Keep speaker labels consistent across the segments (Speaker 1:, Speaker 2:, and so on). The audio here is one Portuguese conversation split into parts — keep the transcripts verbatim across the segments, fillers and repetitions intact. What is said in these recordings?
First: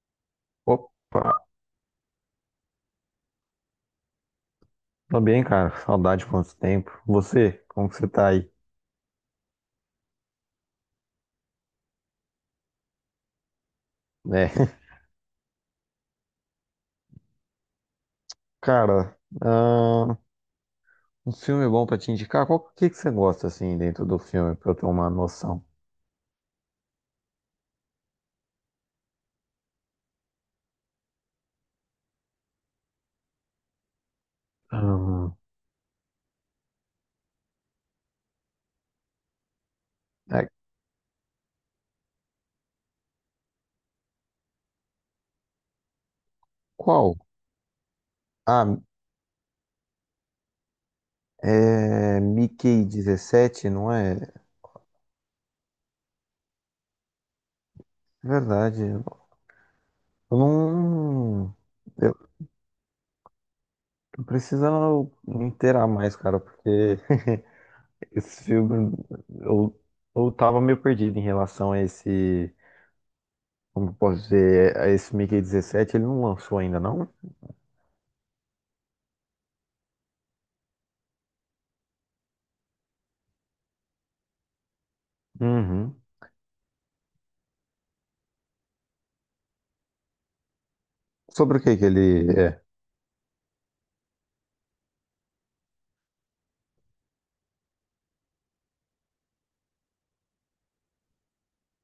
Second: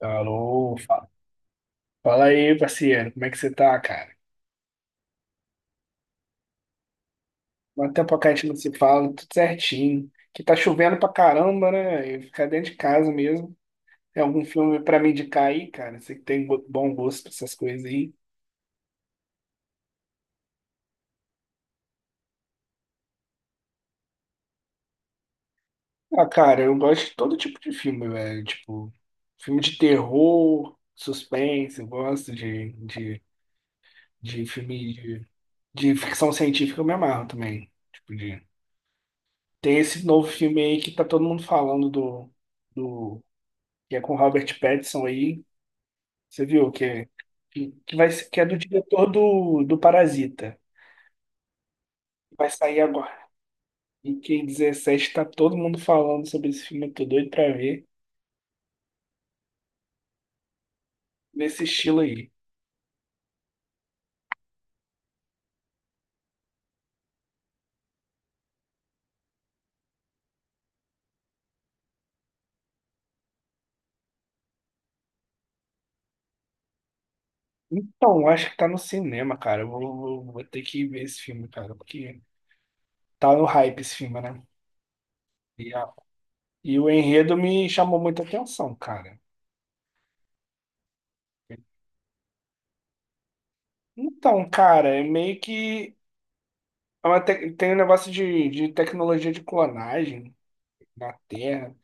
Speaker 1: Alô, fa-
Speaker 2: Opa,
Speaker 1: fala aí, parceiro, como é que você tá, cara?
Speaker 2: tá bem, cara? Saudade, quanto tempo. Você, como
Speaker 1: Quanto
Speaker 2: que você
Speaker 1: tempo que
Speaker 2: tá
Speaker 1: a gente
Speaker 2: aí?
Speaker 1: não se fala, tudo certinho. Que tá chovendo pra caramba, né? E ficar dentro de casa mesmo. Tem algum
Speaker 2: Né?
Speaker 1: filme pra me indicar aí, cara? Você que tem go- bom gosto pra essas coisas aí.
Speaker 2: Cara, ah, um filme bom pra te indicar? Qual que, que você gosta, assim, dentro do filme, pra eu ter uma noção?
Speaker 1: Ah, cara, eu gosto de todo tipo de filme, velho. Tipo, filme de terror, suspense, eu gosto de, de, de filme de,
Speaker 2: Ahn,
Speaker 1: de ficção científica, eu me amarro também. Tipo, de... Tem esse novo
Speaker 2: é,
Speaker 1: filme aí que tá todo mundo falando do, que é com o Robert Pattinson aí. Você viu que é,
Speaker 2: qual?
Speaker 1: que, que vai, ser- que é do
Speaker 2: Ah,
Speaker 1: diretor do, do Parasita.
Speaker 2: é
Speaker 1: Vai sair
Speaker 2: Mickey
Speaker 1: agora.
Speaker 2: dezessete, não é?
Speaker 1: E
Speaker 2: É,
Speaker 1: que dezessete tá todo mundo falando sobre esse filme. Eu tô doido pra ver
Speaker 2: verdade. Eu não...
Speaker 1: nesse estilo
Speaker 2: Eu
Speaker 1: aí.
Speaker 2: tô precisando me inteirar mais, cara, porque esse filme... Eu, eu tava meio perdido em relação a esse... Como posso dizer, é- esse Mickey dezessete, ele não lançou ainda, não?
Speaker 1: Então, acho que tá no cinema, cara. Eu Vou, vou, vou ter que ver esse filme, cara, porque tá no hype esse filme, né? E, a-
Speaker 2: Uhum.
Speaker 1: e o enredo me chamou muita atenção, cara.
Speaker 2: Sobre o que que ele é?
Speaker 1: Então, cara, é meio que é uma tec- tem um negócio de, de tecnologia de clonagem na Terra.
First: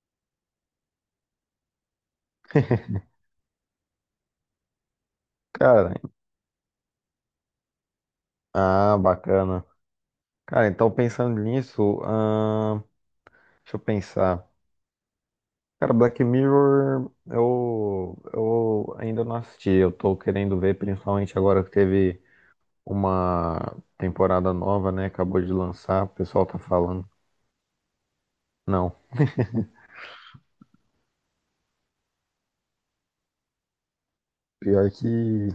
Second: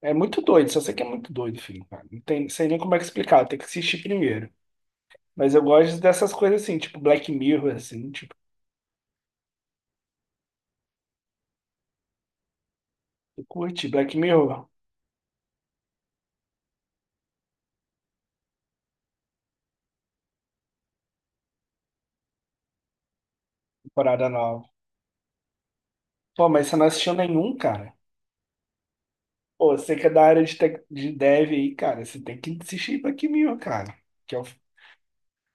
Speaker 1: É muito doido, só sei que é muito doido, filho, cara. Não tem, sei nem como é que explicar, tem que assistir primeiro. Mas eu
Speaker 2: Cara,
Speaker 1: gosto dessas coisas assim, tipo Black Mirror, assim, tipo,
Speaker 2: ah, bacana. Cara, então, pensando nisso, ahn,
Speaker 1: eu
Speaker 2: deixa eu
Speaker 1: curti Black
Speaker 2: pensar.
Speaker 1: Mirror,
Speaker 2: Cara, Black Mirror, eu, eu ainda não assisti. Eu tô querendo ver, principalmente agora que teve uma
Speaker 1: temporada
Speaker 2: temporada
Speaker 1: nova.
Speaker 2: nova, né? Acabou de lançar, o pessoal
Speaker 1: Pô,
Speaker 2: tá
Speaker 1: mas você não
Speaker 2: falando.
Speaker 1: assistiu nenhum, cara?
Speaker 2: Não,
Speaker 1: Pô, você que é da área de tech, de dev aí, cara, você tem que assistir Black Mirror, cara. Que é o-
Speaker 2: pior que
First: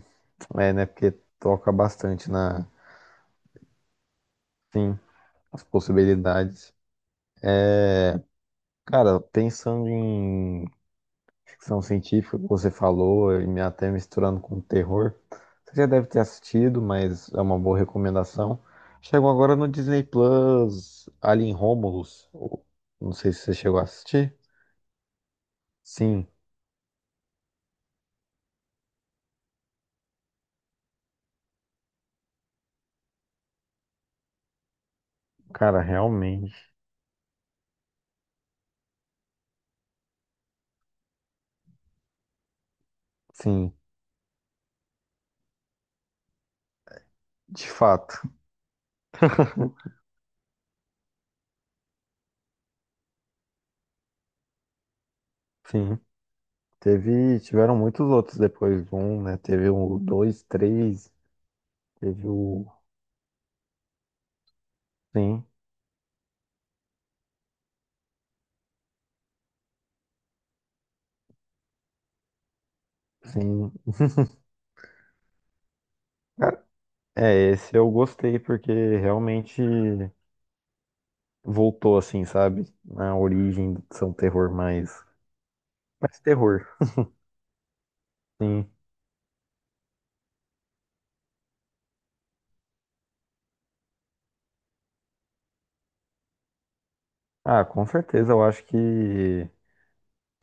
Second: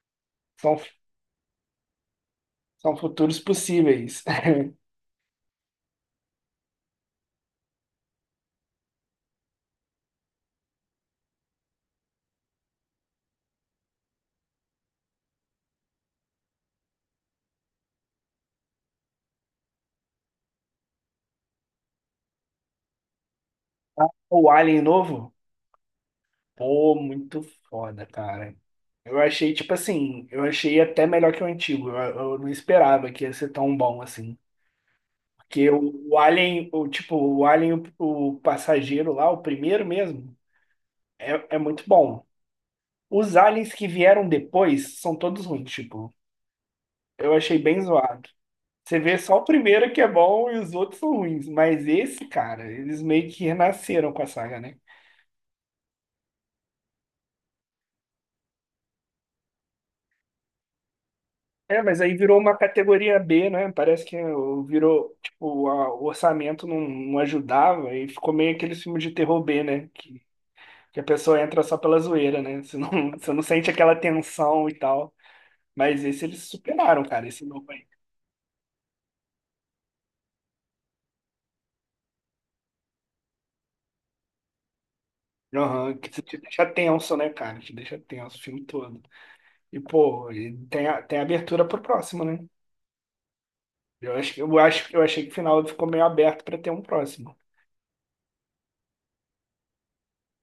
Speaker 2: é,
Speaker 1: são,
Speaker 2: né? Porque toca bastante na,
Speaker 1: são futuros possíveis.
Speaker 2: sim, as possibilidades. Cara, pensando em ficção científica, que você falou, e me- até misturando com terror, você já deve ter assistido, mas é uma boa recomendação. Chegou agora no Disney Plus, Alien Romulus. O- Não sei se você chegou a assistir.
Speaker 1: O Alien novo?
Speaker 2: Sim,
Speaker 1: Pô, muito foda, cara. Eu achei, tipo assim, eu achei até melhor que o antigo. Eu, eu não esperava que ia ser tão bom assim. Que
Speaker 2: cara,
Speaker 1: o, o Alien,
Speaker 2: realmente.
Speaker 1: o tipo, o Alien, o, o passageiro lá, o primeiro mesmo, é, é muito bom. Os
Speaker 2: Sim,
Speaker 1: aliens que vieram depois são todos ruins, tipo, eu achei
Speaker 2: de
Speaker 1: bem
Speaker 2: fato.
Speaker 1: zoado. Você vê só o primeiro que é bom e os outros são ruins, mas esse, cara, eles meio que renasceram com a saga, né?
Speaker 2: Sim. Teve, tiveram muitos outros depois do um, né? Teve o dois, três,
Speaker 1: É, mas aí
Speaker 2: teve
Speaker 1: virou uma
Speaker 2: o.
Speaker 1: categoria B, né? Parece que o- virou,
Speaker 2: Sim,
Speaker 1: tipo, a- o orçamento não, não ajudava e ficou meio aquele filme de terror B, né? que Porque a pessoa entra só pela zoeira, né? Você não, você não sente
Speaker 2: sim.
Speaker 1: aquela tensão e tal. Mas esse eles
Speaker 2: Cara,
Speaker 1: superaram, cara,
Speaker 2: é,
Speaker 1: esse novo
Speaker 2: esse
Speaker 1: aí.
Speaker 2: eu gostei, porque realmente. Voltou assim, sabe? Na origem de ser um terror mais,
Speaker 1: Aham, que
Speaker 2: mais
Speaker 1: te te deixa
Speaker 2: terror.
Speaker 1: tenso, né, cara? Te deixa tenso o filme
Speaker 2: Sim.
Speaker 1: todo. E, pô, e tem, a- tem abertura pro próximo, né? Eu acho, que- eu acho, eu achei que o final ficou meio aberto pra ter um próximo.
Speaker 2: Ah, com certeza, eu acho que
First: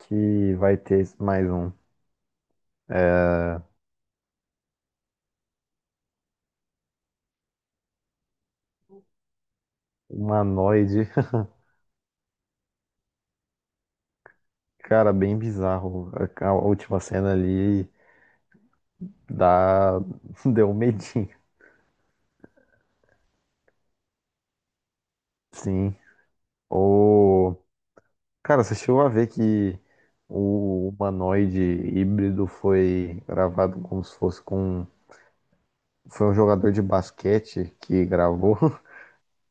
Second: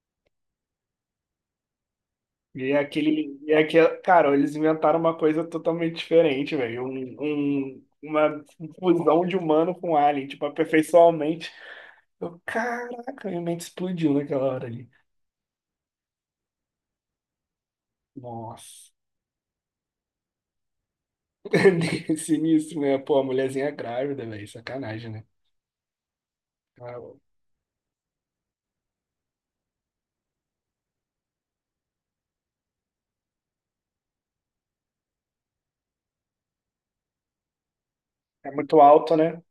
Speaker 2: que vai ter mais um.
Speaker 1: E é aquele, e é
Speaker 2: É,
Speaker 1: aquele, cara, eles inventaram uma coisa totalmente diferente, velho. Um, um, uma fusão de humano com alien, tipo,
Speaker 2: humanoide,
Speaker 1: aperfeiçoalmente. Eu, caraca, minha mente explodiu naquela hora ali.
Speaker 2: cara, bem bizarro. A, a última cena ali
Speaker 1: Nossa.
Speaker 2: dá deu um medinho.
Speaker 1: Sinistro, né? Pô, a mulherzinha grávida, velho. Sacanagem, né?
Speaker 2: Sim. O cara, você chegou a ver que o humanoide híbrido foi gravado como se fosse com foi um jogador de basquete que
Speaker 1: É
Speaker 2: gravou.
Speaker 1: muito alto, né?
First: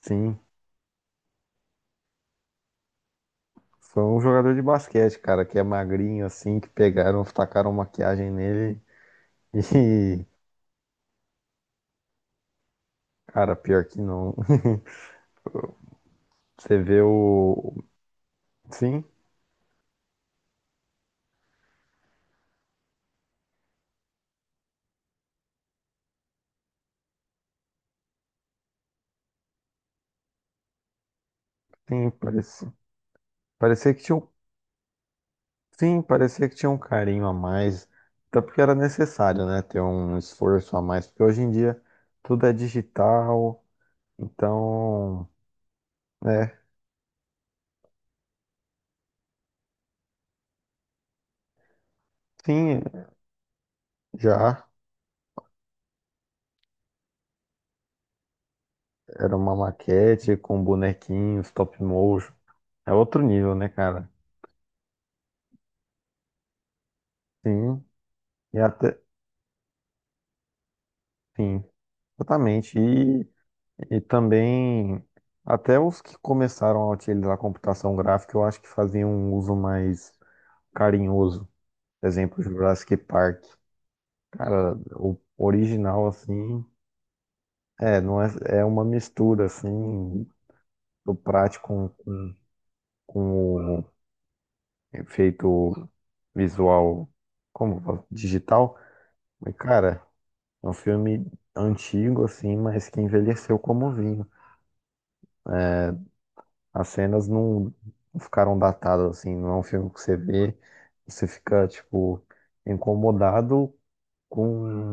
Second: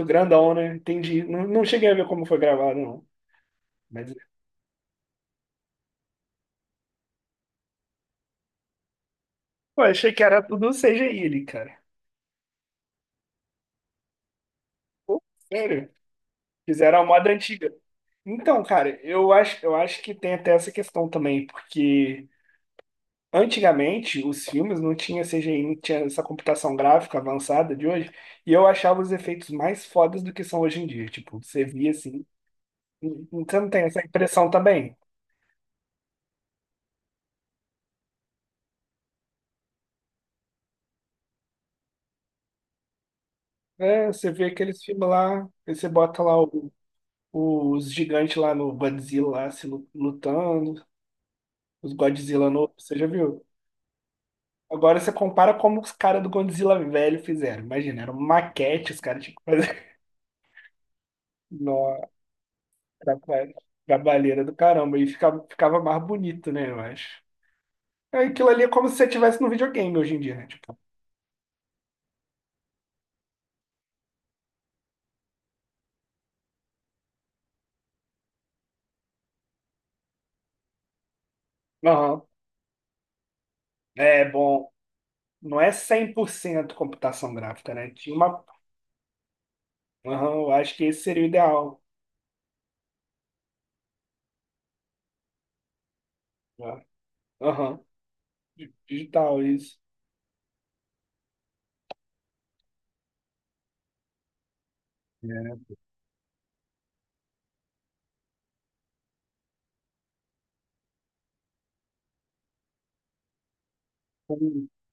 Speaker 2: Sim.
Speaker 1: grandão, né? Entendi. Não, não cheguei a ver como foi gravado, não.
Speaker 2: Foi
Speaker 1: Mas,
Speaker 2: um jogador de basquete, cara, que é magrinho assim, que pegaram, tacaram maquiagem nele
Speaker 1: pô, achei que
Speaker 2: e,
Speaker 1: era tudo C G I ali, cara.
Speaker 2: cara, pior que não.
Speaker 1: Pô, sério.
Speaker 2: Você
Speaker 1: Fizeram
Speaker 2: vê
Speaker 1: a moda antiga.
Speaker 2: o.
Speaker 1: Então, cara,
Speaker 2: Sim,
Speaker 1: eu acho, eu acho que tem até essa questão também, porque antigamente os filmes não tinha C G I, não tinha essa computação gráfica avançada de hoje, e eu achava os efeitos mais fodas do que são hoje em dia. Tipo, você via
Speaker 2: sim,
Speaker 1: assim,
Speaker 2: parecia.
Speaker 1: você não tem
Speaker 2: Parecia
Speaker 1: essa
Speaker 2: que tinha um.
Speaker 1: impressão também?
Speaker 2: Sim, parecia que tinha um carinho a mais. Até porque era necessário, né? Ter um esforço a mais. Porque hoje em dia tudo é digital.
Speaker 1: É, você vê aqueles filmes
Speaker 2: Então,
Speaker 1: lá, aí você bota lá
Speaker 2: é.
Speaker 1: o os gigantes lá no Godzilla lá, se lu- lutando, os Godzilla novos,
Speaker 2: Sim,
Speaker 1: você já viu?
Speaker 2: já.
Speaker 1: Agora você compara como os caras do Godzilla velho fizeram. Imagina, era uma maquete, os caras tinham
Speaker 2: Era
Speaker 1: que
Speaker 2: uma
Speaker 1: fazer.
Speaker 2: maquete com bonequinhos, stop
Speaker 1: Nossa,
Speaker 2: motion. É outro
Speaker 1: traba-
Speaker 2: nível, né, cara?
Speaker 1: trabalheira do caramba. E ficava, ficava mais bonito, né, eu acho.
Speaker 2: Sim.
Speaker 1: É, Aquilo
Speaker 2: E
Speaker 1: ali é como se
Speaker 2: até.
Speaker 1: você estivesse no videogame hoje em dia, né? Tipo,
Speaker 2: Sim, exatamente. E, e também, até os que começaram a utilizar a computação gráfica, eu acho que faziam um uso mais carinhoso. Por
Speaker 1: aham,
Speaker 2: exemplo, Jurassic Park.
Speaker 1: é bom.
Speaker 2: Cara, o
Speaker 1: Não é
Speaker 2: original, assim,
Speaker 1: cem por cento computação gráfica, né?
Speaker 2: é,
Speaker 1: Tinha
Speaker 2: não é,
Speaker 1: uma.
Speaker 2: é uma mistura, assim,
Speaker 1: Aham, eu acho que esse
Speaker 2: do
Speaker 1: seria o
Speaker 2: prático
Speaker 1: ideal.
Speaker 2: com, com, com o efeito
Speaker 1: Né?
Speaker 2: visual,
Speaker 1: Aham,
Speaker 2: como, fala?
Speaker 1: di-
Speaker 2: Digital.
Speaker 1: digital,
Speaker 2: Mas,
Speaker 1: isso.
Speaker 2: cara, é um filme antigo, assim, mas que envelheceu como vinho. As cenas não não ficaram datadas, assim, não é um filme que você vê, você fica, tipo, incomodado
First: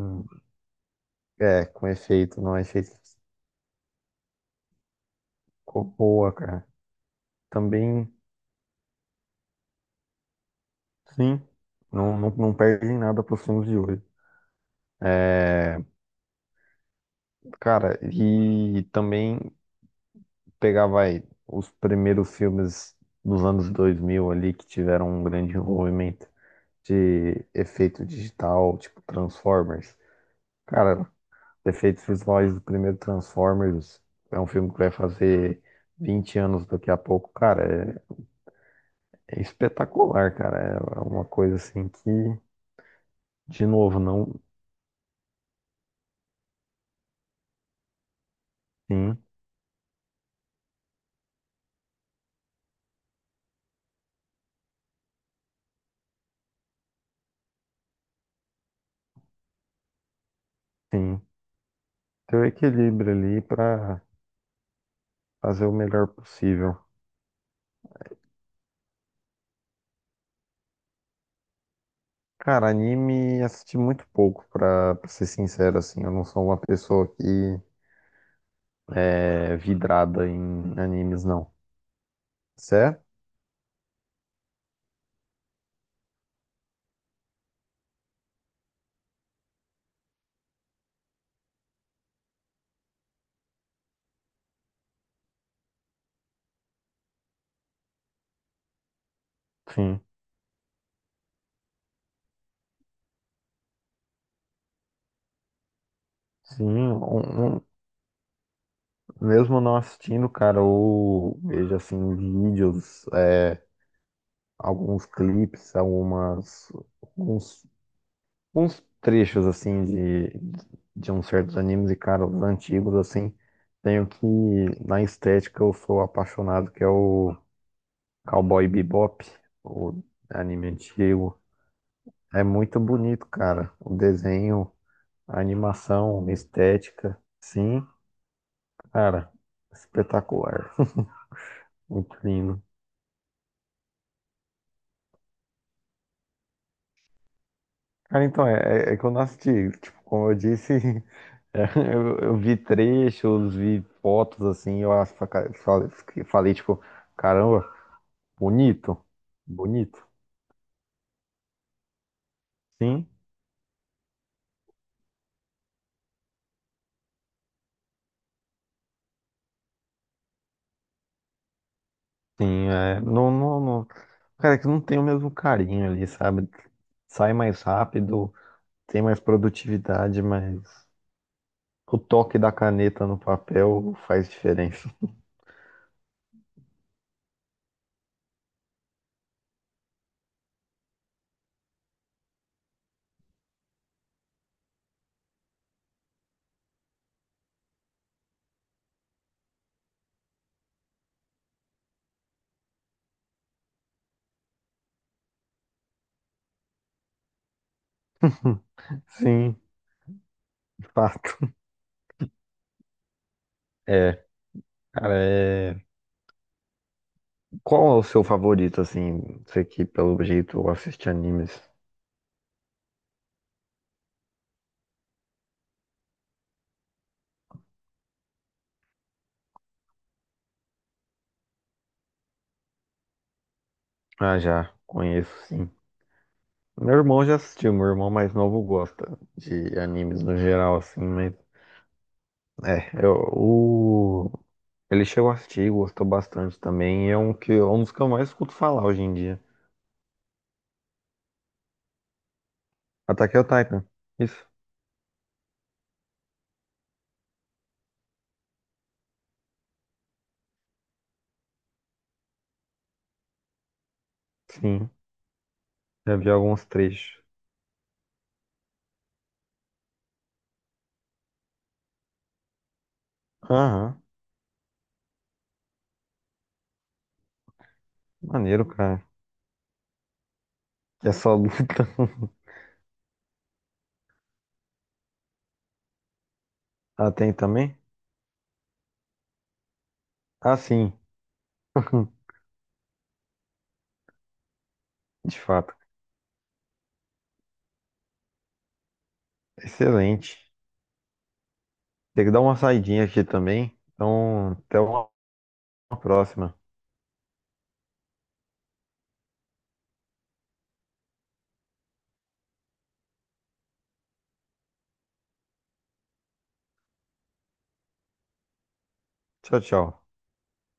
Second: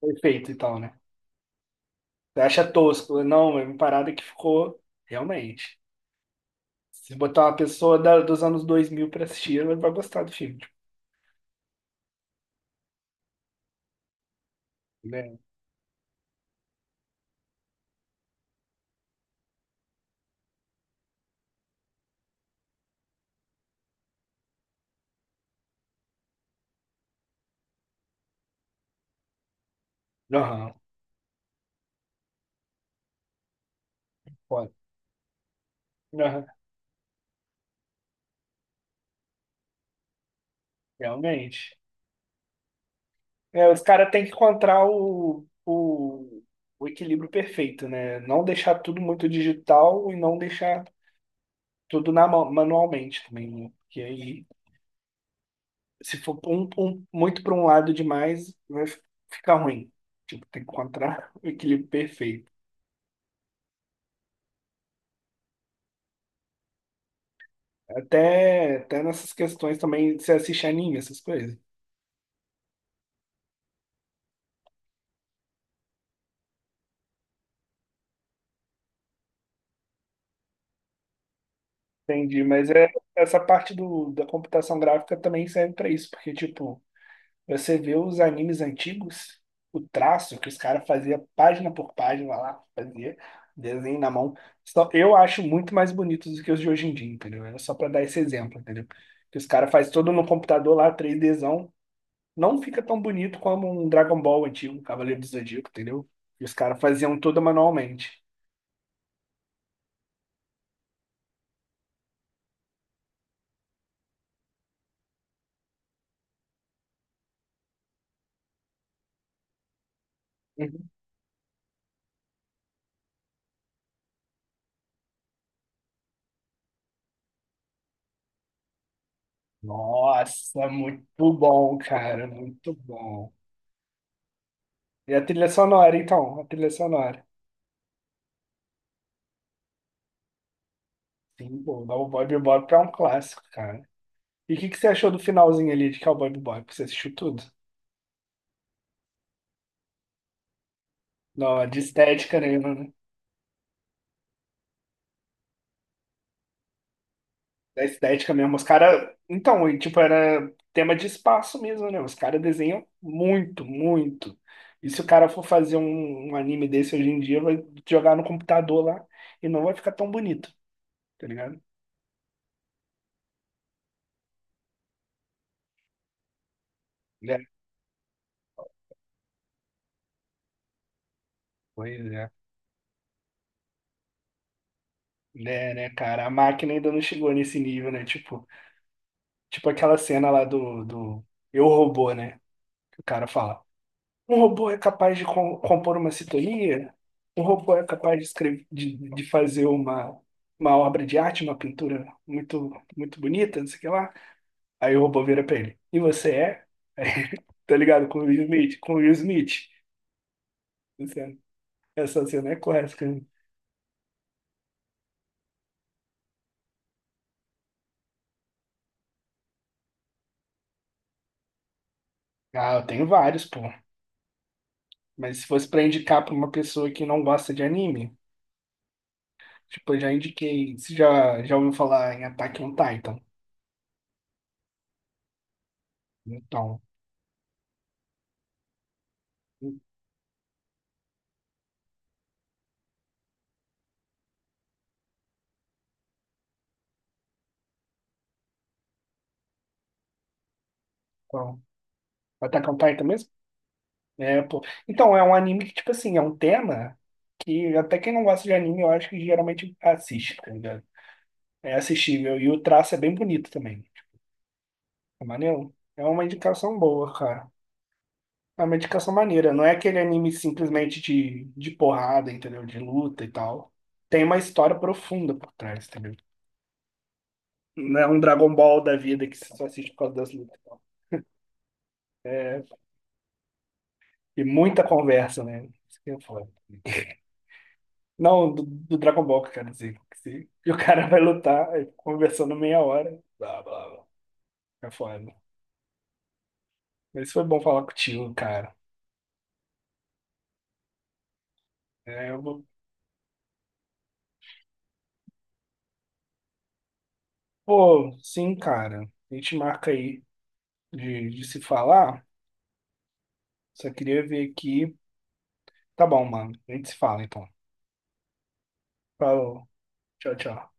Speaker 1: Com efeito e tal, né?
Speaker 2: é, com
Speaker 1: Você
Speaker 2: efeito, não é
Speaker 1: acha
Speaker 2: efeito que
Speaker 1: tosco? Não, é uma parada que ficou realmente.
Speaker 2: ficou boa, cara.
Speaker 1: Se botar uma pessoa
Speaker 2: Também,
Speaker 1: da- dos anos dois mil pra assistir, ela vai gostar do filme. Tipo,
Speaker 2: sim, não, não, não perdem nada pros filmes de hoje.
Speaker 1: né?
Speaker 2: É, cara, e também pegar, vai, os primeiros filmes dos anos dois mil ali, que tiveram um grande envolvimento de efeito digital, tipo Transformers.
Speaker 1: Aham,
Speaker 2: Cara, efeitos visuais do primeiro Transformers é um
Speaker 1: pode.
Speaker 2: filme que vai fazer vinte
Speaker 1: Aham,
Speaker 2: anos daqui a pouco, cara. É, é espetacular, cara. É é uma coisa
Speaker 1: realmente.
Speaker 2: assim que, de
Speaker 1: É, os
Speaker 2: novo,
Speaker 1: caras têm que
Speaker 2: não.
Speaker 1: encontrar o, o, o equilíbrio perfeito, né? Não deixar tudo
Speaker 2: Sim,
Speaker 1: muito digital e não deixar tudo na mão, manualmente também, né? Porque aí se for um- um- muito para um lado demais, vai f- ficar ruim. Tipo, tem que
Speaker 2: sim.
Speaker 1: encontrar o equilíbrio
Speaker 2: Ter o
Speaker 1: perfeito.
Speaker 2: equilíbrio ali pra fazer o melhor possível.
Speaker 1: Até, até nessas questões também, você assiste anime, essas coisas.
Speaker 2: Cara, anime assisti muito pouco, pra, pra ser sincero, assim. Eu não sou uma pessoa que é vidrada em animes, não.
Speaker 1: Entendi, mas é,
Speaker 2: Certo?
Speaker 1: essa parte do, da computação gráfica também serve para isso, porque, tipo, você vê os animes antigos, o traço que os caras faziam página por página lá, fazia desenho na mão. Só, eu acho muito mais bonitos do que os de hoje em dia, entendeu? Era só para dar esse exemplo, entendeu? Que os caras fazem
Speaker 2: Sim.
Speaker 1: todo no computador lá, 3Dzão, não fica tão bonito como um Dragon Ball antigo, um Cavaleiro do Zodíaco, entendeu? E os
Speaker 2: Sim,
Speaker 1: caras faziam tudo
Speaker 2: um,
Speaker 1: manualmente.
Speaker 2: mesmo não assistindo, cara, eu vejo assim vídeos, é, alguns clipes, algumas, alguns, uns trechos assim de,
Speaker 1: Uhum.
Speaker 2: de uns certos animes e, cara, os antigos assim. Tenho que, na estética, eu sou apaixonado, que é o Cowboy Bebop, o
Speaker 1: Nossa,
Speaker 2: anime
Speaker 1: muito
Speaker 2: antigo.
Speaker 1: bom, cara,
Speaker 2: É
Speaker 1: muito
Speaker 2: muito bonito,
Speaker 1: bom.
Speaker 2: cara. O desenho,
Speaker 1: E a
Speaker 2: a
Speaker 1: trilha sonora,
Speaker 2: animação, a
Speaker 1: então? A trilha
Speaker 2: estética.
Speaker 1: sonora.
Speaker 2: Sim, cara, espetacular.
Speaker 1: Sim, pô,
Speaker 2: Muito
Speaker 1: Cowboy
Speaker 2: lindo.
Speaker 1: Bebop é um clássico, cara. E o que que você achou do finalzinho ali de Cowboy Bebop? Você assistiu tudo?
Speaker 2: Cara, então, é, é é que eu não assisti. Tipo, como eu disse, é,
Speaker 1: Não, de
Speaker 2: eu, eu
Speaker 1: estética,
Speaker 2: vi
Speaker 1: nenhuma, né?
Speaker 2: trechos, vi fotos assim, eu acho, cara, falei, fiquei- falei, tipo, caramba,
Speaker 1: Da estética mesmo. Os
Speaker 2: bonito,
Speaker 1: caras. Então, e, tipo,
Speaker 2: bonito.
Speaker 1: era tema de espaço mesmo, né? Os caras desenham
Speaker 2: Sim,
Speaker 1: muito, muito. E se o cara for fazer um, um anime desse hoje em dia, vai jogar no computador lá e não vai ficar tão bonito, tá ligado?
Speaker 2: sim, é, não, não, não. Cara, é que não tem o mesmo carinho ali, sabe? Sai
Speaker 1: Né?
Speaker 2: mais rápido, tem mais produtividade, mas
Speaker 1: Pois
Speaker 2: o
Speaker 1: é.
Speaker 2: toque da caneta no papel faz diferença.
Speaker 1: Né, né, cara? A máquina ainda não chegou nesse nível, né? Tipo, tipo aquela cena lá do, do Eu Robô, né? Que o cara fala. Um robô é capaz de com- compor uma sintonia? Um robô é capaz de escrever, de, de fazer uma, uma obra de arte, uma pintura muito, muito bonita, não sei o que lá. Aí o robô vira pra ele. E você é? Tá ligado? Com o Will Smith? Com o Will
Speaker 2: Sim,
Speaker 1: Smith.
Speaker 2: de
Speaker 1: Essa
Speaker 2: fato.
Speaker 1: essa cena é clássica, né?
Speaker 2: É, cara, é. Qual é o seu favorito, assim? Você que, pelo jeito, assiste animes.
Speaker 1: Ah, eu tenho vários, pô. Mas se fosse pra indicar pra uma pessoa que não gosta de anime, tipo, eu já indiquei. Você já, já ouviu falar em Attack on Titan?
Speaker 2: Ah, já, conheço, sim.
Speaker 1: Então,
Speaker 2: Meu irmão já assistiu, meu irmão mais novo gosta de animes no geral, assim, mas... É, eu, o... Ele chegou a assistir, gostou bastante também, e é um, que, é um dos que eu mais escuto falar hoje em dia.
Speaker 1: então. Attack on Titan mesmo?
Speaker 2: Attack on Titan,
Speaker 1: É,
Speaker 2: isso?
Speaker 1: pô. Então, é um anime que, tipo assim, é um tema que até quem não gosta de anime, eu acho que geralmente assiste, tá ligado? É assistível. E o traço é bem bonito também.
Speaker 2: Sim,
Speaker 1: É maneiro. É
Speaker 2: já
Speaker 1: uma
Speaker 2: vi alguns
Speaker 1: indicação boa,
Speaker 2: trechos.
Speaker 1: cara. É uma indicação maneira. Não é aquele anime simplesmente de, de porrada, entendeu? De luta e tal.
Speaker 2: Aham,
Speaker 1: Tem uma história profunda por trás, entendeu? Não é um Dragon
Speaker 2: maneiro,
Speaker 1: Ball da
Speaker 2: cara.
Speaker 1: vida que você só assiste por causa das lutas.
Speaker 2: É só luta.
Speaker 1: E muita conversa, né? Isso que é foda.
Speaker 2: Ah, tem também?
Speaker 1: Não, do, do Dragon Ball, que eu quero dizer. Que se-
Speaker 2: Ah,
Speaker 1: E o
Speaker 2: sim,
Speaker 1: cara vai lutar, aí fica conversando meia hora. Blá, blá, blá. É foda.
Speaker 2: de fato.
Speaker 1: Mas foi bom falar contigo, cara.
Speaker 2: Excelente. Tem
Speaker 1: É,
Speaker 2: que
Speaker 1: eu
Speaker 2: dar uma
Speaker 1: vou-
Speaker 2: saidinha aqui também. Então, até uma próxima.
Speaker 1: Pô, sim, cara. A gente marca aí de, de se falar. Só queria ver aqui. Tá bom, mano. A gente se fala, então.
Speaker 2: Tchau,
Speaker 1: Falou.
Speaker 2: tchau.
Speaker 1: Tchau, tchau.